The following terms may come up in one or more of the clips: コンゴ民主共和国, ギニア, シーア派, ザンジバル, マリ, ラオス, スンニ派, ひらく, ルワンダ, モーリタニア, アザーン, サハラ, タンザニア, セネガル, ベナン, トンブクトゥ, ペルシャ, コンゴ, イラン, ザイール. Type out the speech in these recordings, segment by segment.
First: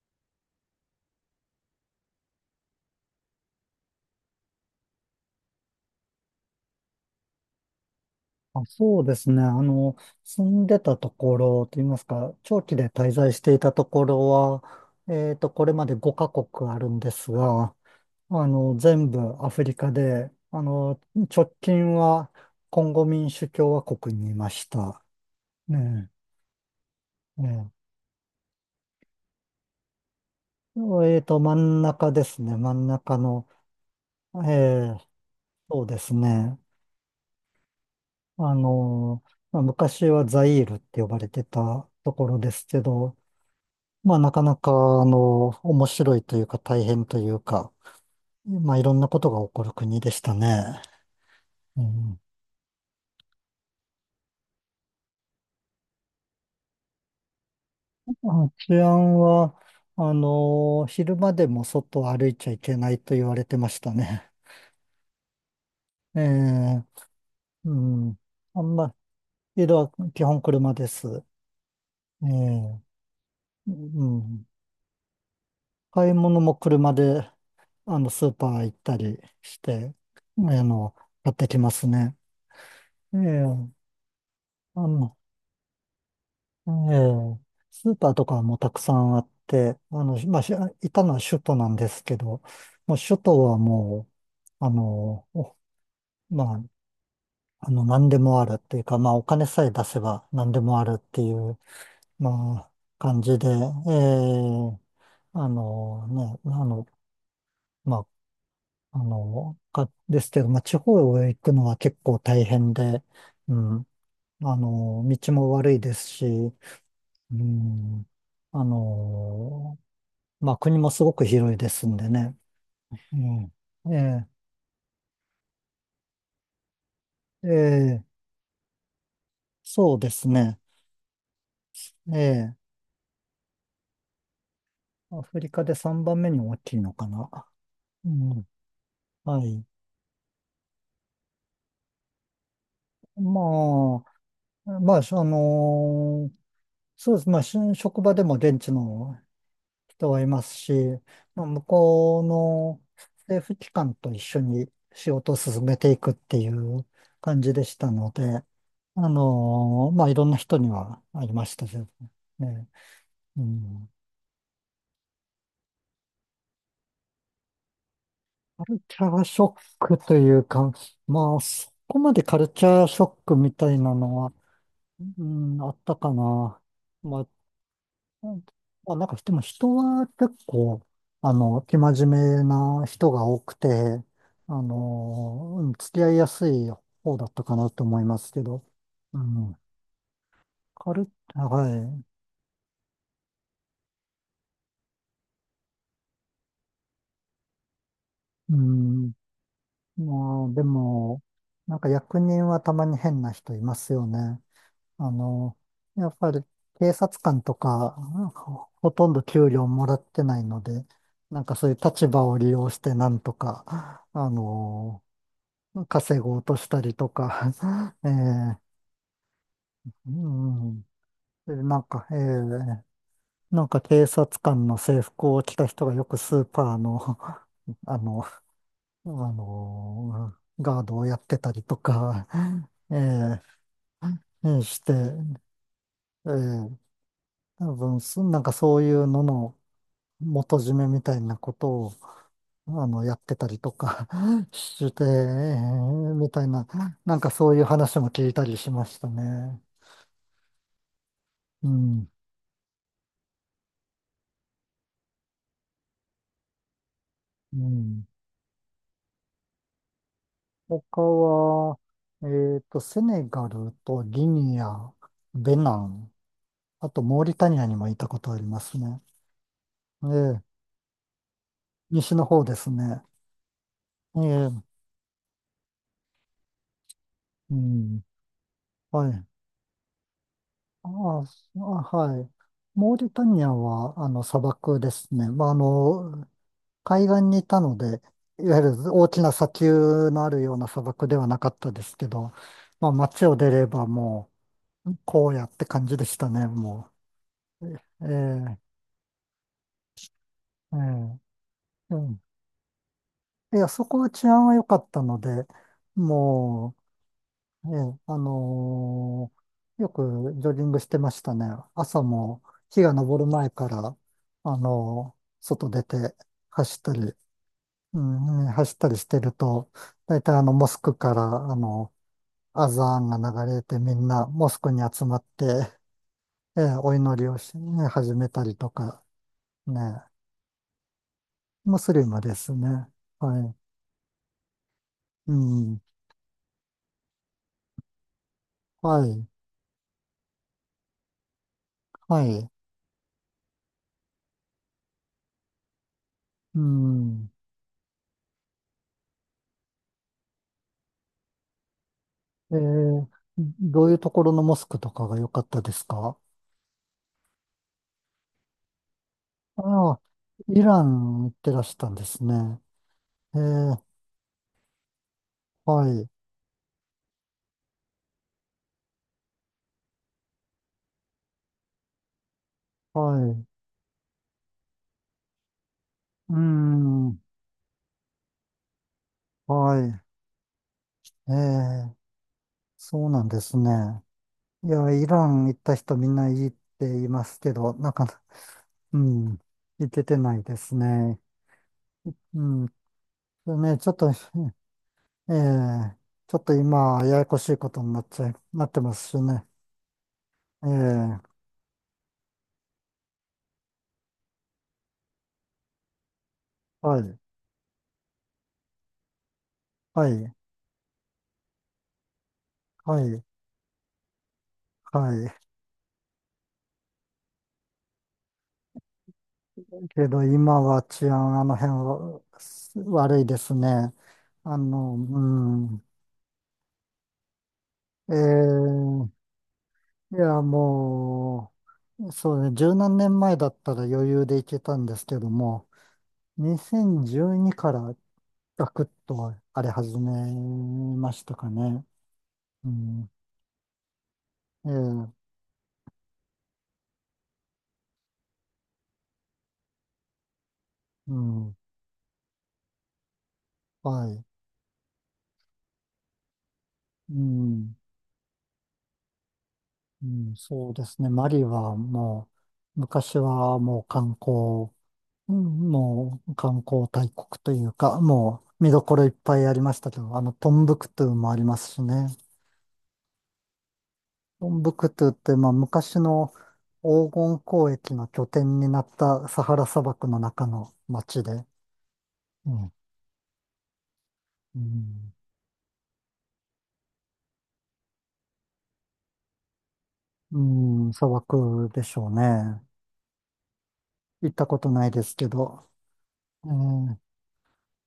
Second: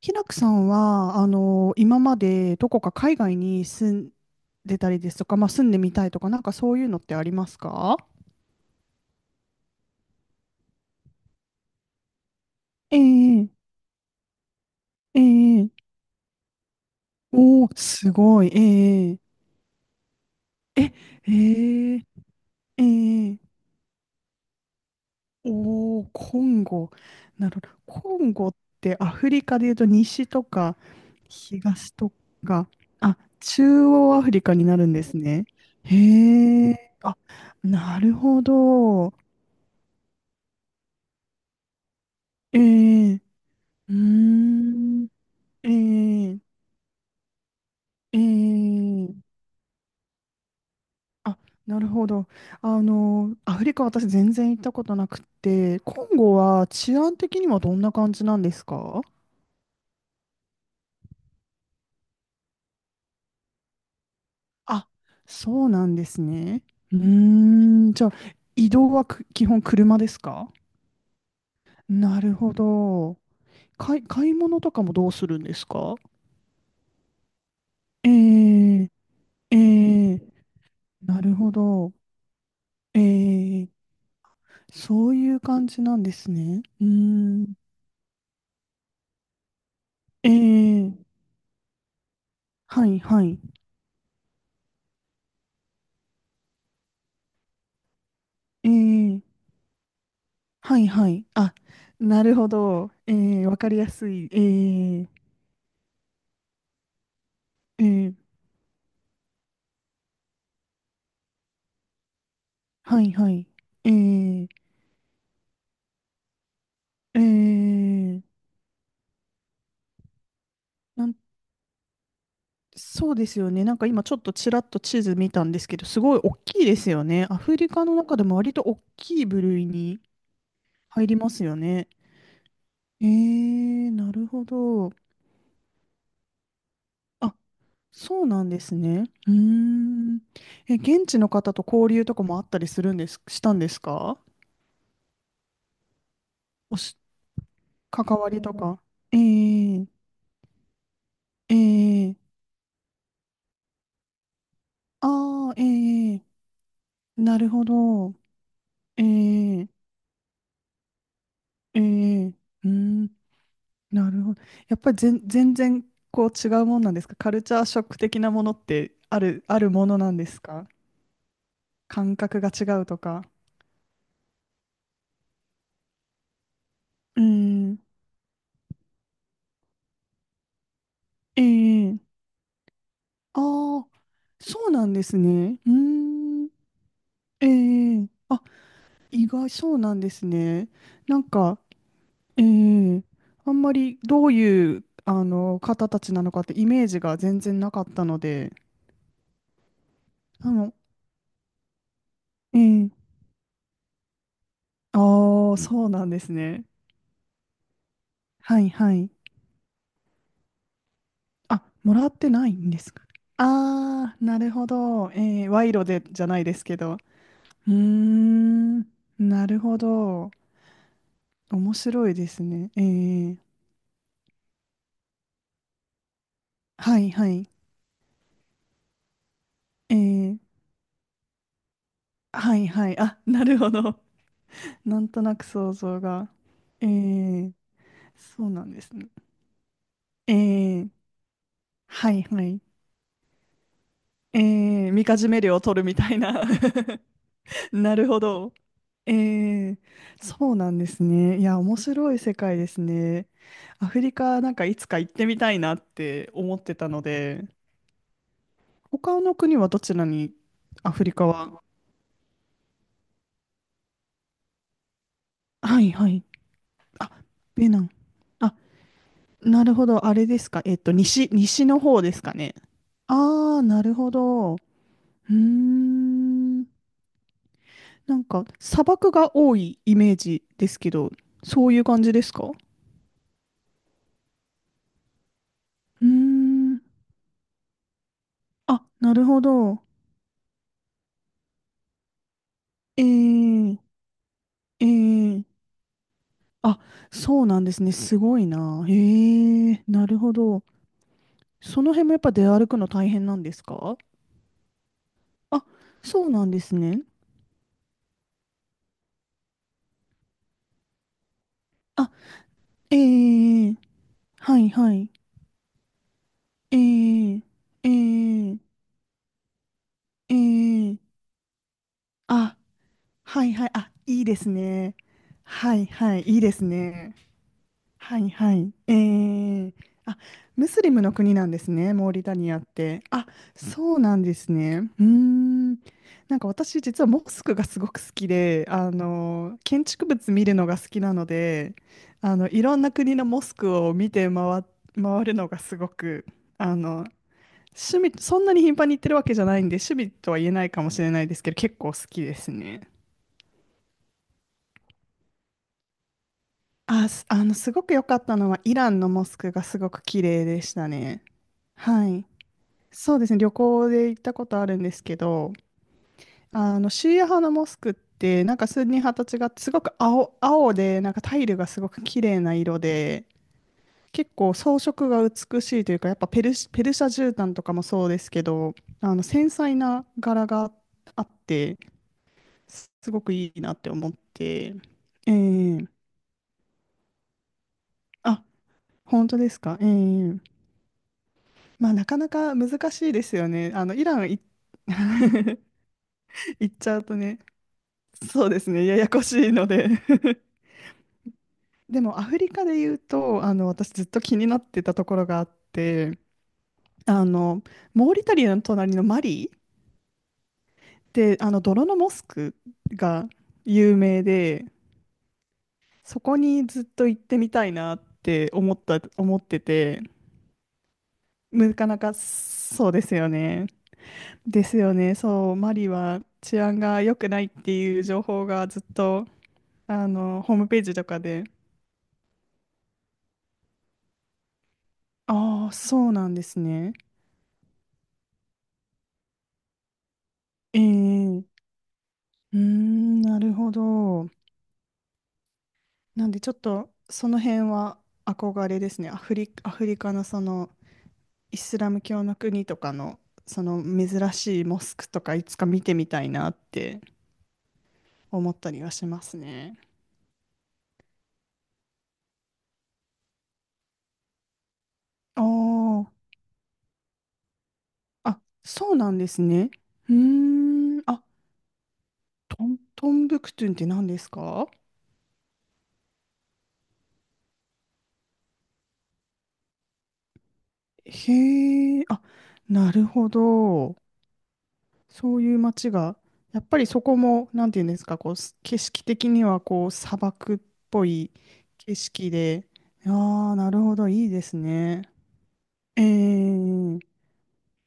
ひらくさんは、今までどこか海外に住んでたりですとか、まあ、住んでみたいとか、なんかそういうのってありますか？あ、そうですね。住んでたところといいますか、長期でえ滞在しえ、ていたところは、えこえ、れまで5カ国あるんですおが、ー、すごい、全ええ、部アフリカで、え、直近ええ、はコえンゴ民え、主共和国にいました。おー、ねコンゴ。え、なるほど。ねコンゴってアフリカでいうと西とかええっと、真ん東中とですね。か、真んあ、中の、中央アフリえカになるんでえ、すね。そうですね。へえ、あ、なるほあど。の、まあ、昔はザイールって呼ばれてたところでえすけえ、ど、うーまあ、なかなか、ん。え面白いとえ、いうか大変というか、えまあ、いろんなことえ、が起こる国でしたね。あ、なうるほん。ど。アフリカ私全然行ったことなくて、コンゴは治安的にはどんな感じなんあ、です治か？安は、昼間でも外を歩いちゃいけないと言われてましたね。あ、そうなんで えすね。え、ううーん、じゃあ、ん。あ移ん動ま、はく基本色は車です基本か？車です。なえるほえ、ど。買い、う買いん。物とかもどうするんですか？買い物も車で、えスーパー行っえ、たりえして、え、あの、な買っるてほきますど。ね。ええ、ええ、その、ういう感じなんですね。えうーえ、ん。スーパーとかもたくさんあって、えまあ、いたえ、のは首都なんですけど、はもうい首はい。都はもう、まあ、何でもあるっていうか、まあ、えおえ、金さえ出せば何でもはあいるっはてい。いあ、う、なるほまあ、ど。え感じで、え、えわかりやすい。え、ええ、あのね、あの、まええ、あ、ですけど、まあ、地方へ行くのは結構大変はで、いはい。うん、ええ、道も悪いですし、うん、ええ、あのまあ国もすなごん、く広いですんでね。そううですよん。ね。なんか今ちょっえとちらっと地図見たんですけど、すごい大きいですよね。アえ、えフリカのえ、中でも割と大きい部類そうにですね。入りますよね。ええ、ええ、なるほど。アフリカで3番目に大きいのかな。あ、うそうなん、んですね。うーはい。ん。え、現地の方と交流とかもあったりするんです、したんですまか？まあ、おし、そうです。まあ、職関場でわもりと現地か。えのえ、人はいますし、まあ、え向こうえ、の政府機関と一緒にあ、仕事をあー、進めていくっええ、ていうな感るじでほしたのど。で、ええ、まあ、いろんな人にはありましたけえどえ、うね。ーん、うん。なるほど。やっぱり全、全然こう違うもんなんですか？カルチャーショック的なものっカルてチャあーシる、ョあッるものクなとんでいすうか？か、まあ、そこま感でカ覚ルがチ違ャうーとショッか。クみたいなのは、うん、あったかな。まうーあ、ん、うん。まあ、なんか、でも人は結構、生え真え、面目な人が多くて、ああ、そうなんですね。ううん、ー付き合いやすん。い方だったかなとえ思いえ、ますけあ、ど、う意外、ん、そうなんですね。カル、なんか、はええ、あんまりどういう、方たちなのかってイメージが全然なかったのい、で、うん、まああ、での、も、なんか役人はたまえにえ、変な人いますよね。ああの、あ、そうなやんっでぱすりね。警察官とか、はほいほはとい。んど給料もらってないので、なんかあ、そういうもら立っ場てをな利い用んしですてか。なんとか、ああ、なるほど。ええ、賄賂で稼じゃごなういでとすしけたりど。とか、うー えーん、なるほうど。ん。で、面なん白か、いですね。ええ、警察官の制服を着た人がよくスーパーはの、い はい。あの、あえの、ー、ガードをやってたりとか、はいはえい。あ、なるほど。して、なんとなく想像えが。ーえー、多分、なんそうかなんそでういすうね。のの、え元締めー、みたいなことを、はいはい。やってたりとか え しー、て、みかじめ料を取るみたいみな。たいな、なんかそういう な話るもほ聞いたど。りしましたえね。ー、そうなんですね。いや、う面ん。白い世界ですね。アフリカなんかいつか行ってみたいなって思ってたので、うん。他の国はどちらに、ア他フリカは。は、セネガルとギニア、ベナはいはン、い。あとあ、モーリタニアベにナもン。行ったことありあ、ますね。なるほど。えあれでえ、すか。えっと、西、西の方で西すのか方ね。ですね。ああ、なるほえど。うえ、ーん。うん。なんか、砂は漠い。が多いイメージですけど、ああ、そういう感じはでい。すか？モーリタニアは、砂漠ですね。まあ、うーん。海岸にいたので、いわゆあ、る大なきるなほ砂ど。丘のあるような砂漠ではなかったですけど、まあえ街を出れえ、ばもえう、こうえ。やって感じでしたね、あ、もそうなんう。ですね。えすごいえ、な。ええ、なるほど。ええ、そのう辺もやん、っぱ出歩くの大変なんでいすや、そか？こは治安は良かったので、あ、そうなんですもね。う、ええ、よくジョギングしてましたね。朝あ、も日が昇る前かええ、ら、はい、はい。外出て走ったり、ええ、えうん、ね、走え。ったりしてると、大体モスクえかえ、ら、あのあ、アザーンがは流いれはい、てあ、みんいないでモすスクにね。集まって、はいはい、いいですおね。祈りをし、ね、始はめいたはりとい。えか、え、ね、あ、ムスリムの国なんですムスね、リモームリタでニすアっね。て。あ、はい。そうなんですね。うーうん。ん。なんか私、実はモスクがすごく好きで、はい。建築物見るのが好きなので、はい。いろんな国のモスクを見て回、回るのがすごく、うあの、ん。趣味、そんなに頻繁に行ってるわけじゃないんで、趣味とは言えないかもしれないですけど、結構好きですえね。ーどういうところのモスクとかが良かったですか？あ、すあの、すごく良かったのは、イランのモスクがすごああ、く綺麗イでしラたね。ン行ってらしたんではすい。ね。そうですえね、旅ー行で行ったことあるんですけど、はい。シーア派のモスクって、なんかスンニ派と違って、すごく青、青で、なんかタイルがすごく綺麗な色はで、い。結構装飾が美しいというか、やっぱうーペルシ、ペルシャん。絨毯とかもそうですけど、繊細はい。な柄があっえて、え。そうすごなんくでいすいね。なって思っいて、や、イラえン行ったえ、人みんないいって言いますけど、なかなあ、う本当ん。ですか、えいけてなえ、いですね。まあ、なかなうかん。難しいですよでね。ね、イランい ええちょっと行っちゃ今、うとややこね、しいことになっちゃい、そうでなっすてね、まやすやしこしね。いので ええ、でも、アフリカで言うと、私ずっと気になってたところがあって、はい、あの、モーリタリアの隣のマリっはい、て、あの、泥のモスクはい、が有名で、はい。そこにずっと行ってみたいなって思った、思ってて、けど今は治安、あの辺なかなかはそうです悪いよですね。ね。ですよね。うそう、マん。リは治安が良くないっていうえ情報がずっと、え、いや、ホームページとかで。もう、そうね、十何年前だったら余裕でいけたんですけどあも、あ、そうなんですね。2012からガクッと荒れ始めえましたかえ、ね。うーうん。ん、なるほど。ええ、なんでちょっと、その辺は憧れですね。アフリ、アフリカのその、うん。イスラム教の国とかの、そのはい。珍しいモスクとかいつか見てみたいなってうん。思ったりはしますね。うん、そうですね。マリはもう、昔はもう観光、うあん、もあ。う観光大国というか、あ、もう見どそこうろいなっんでぱすいありね。ましたけうーど、トンブクん。トゥあ、もありますしね。トン、トンブクトゥンって何ですトンか？ブクトゥって、まあ、昔の黄金交易の拠点になったサハラ砂漠の中の町で、へえ、あ、うん。なるほど。うん。そういう街が、やっぱりそこも、なんていうんですか、こう、す景色的には、こう、砂う漠っん、ぽ砂い漠で景しょう色ね。で、ああ、なるほど、い行いっでたすことないでね。すけど。ええーえ、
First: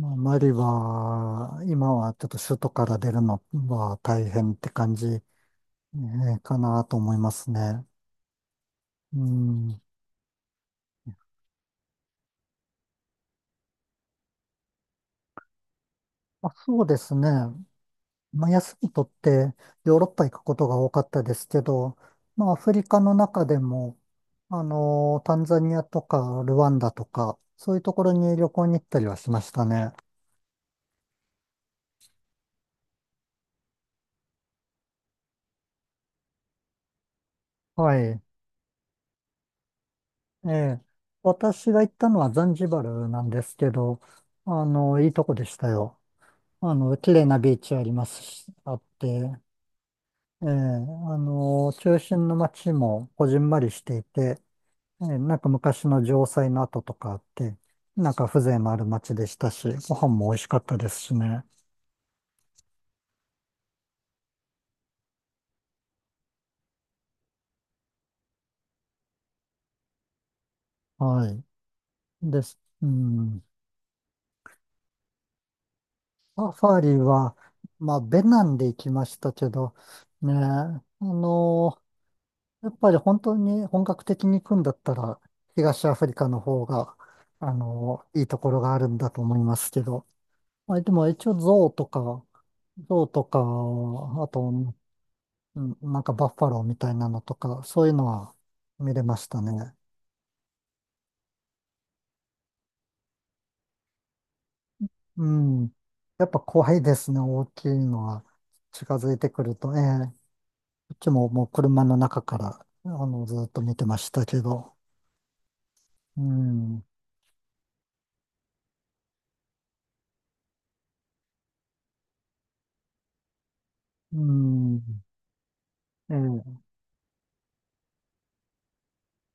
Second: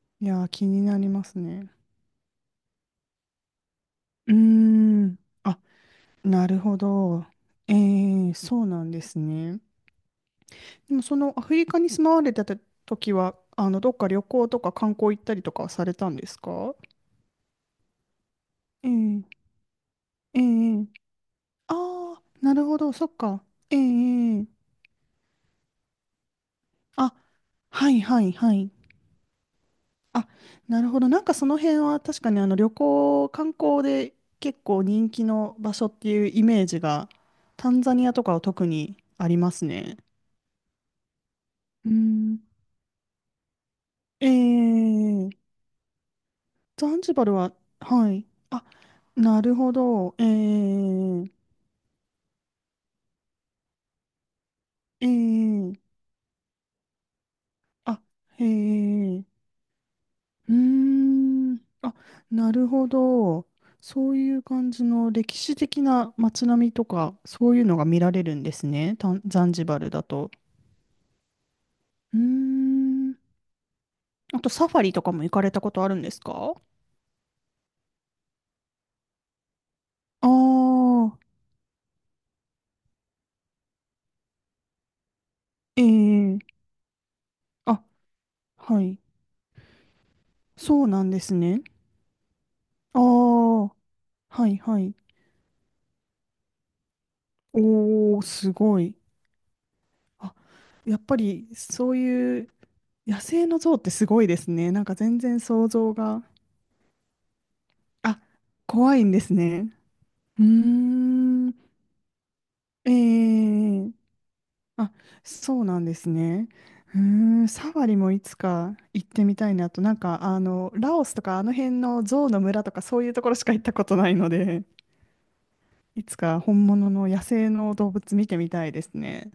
まあ、いやマー、リ気になりますは、ね。今はちょっと首都から出るのは大うー変って感じ、ん。あ、なかるほなと思いど。ますえね。え、そうなんでうすね。ん。でもそのアフリカに住まわれてた時は、どっか旅行とか観光行ったりとかはされたんですあ、か？そうですね。まあ、休えみ取っえ、てヨーロッパ行くえことがえ、多かったですけあど、あ、まあ、なアるフほリど、カそっの中か。でええ、も、ええ、タンザニアとかルワンダとあ、か、そういうはといころはいに旅は行い。に行ったりはしましたね。あ、なるほど。なんかその辺は確かにあの旅行、観光で結構人気の場所っていうイメージが、タンはザニアい。とかは特にありますね。ええ、私が行うったのはん。ザンジバルなんですけど、えいいとえ、こでしたよ。ザンジ綺バ麗ルなは、ビーチありまはすい。し、あ、あって、なるほど。えええ、え、中心の街もこじんまりしていて、ええ、なんかえ昔え、の城塞の跡とかあって、あ、なんかへ風情のある街え、でしたし、ご飯も美味しうーかったですしね。ん、あ、なるほど。そういう感じの歴史的な街並みとか、そういうのが見られるんですね、タンザンジバルだと。はい。うーです。うん、ん。あとサファリとかも行かれたことあるんですサか？ファリは、まあ、ベナンで行きましたけど、あね、あ、やっぱり本当に本格的に行くんだったら、東アフリカえのえ、方が、あ、いいところがあはるんい。だと思いますけど。まあ、そうでなもんで一応すね。ゾウとか、あゾウとか、あ、あと、はいはい。うん、なんかバッファローみたいなのとか、そういうのおー、はすご見い。れましたね。あ、やっぱりそういう野生の象ってすごいですね。なんか全う然想ん。像が。やっぱ怖いですね、大きいのあ、は。近怖いんづいでてすくるね。と、ええ、うーこっちももうん。車の中から、えずっと見てえ、ましたけど。あ、そうなんですうね。ん。うーん、サファリもいつか行ってみたいなと。なんか、ラオスとかあの辺の象の村とかそういうところしか行ったことないうので、ん。いつかええ本物の野生の動物見てみたいですね。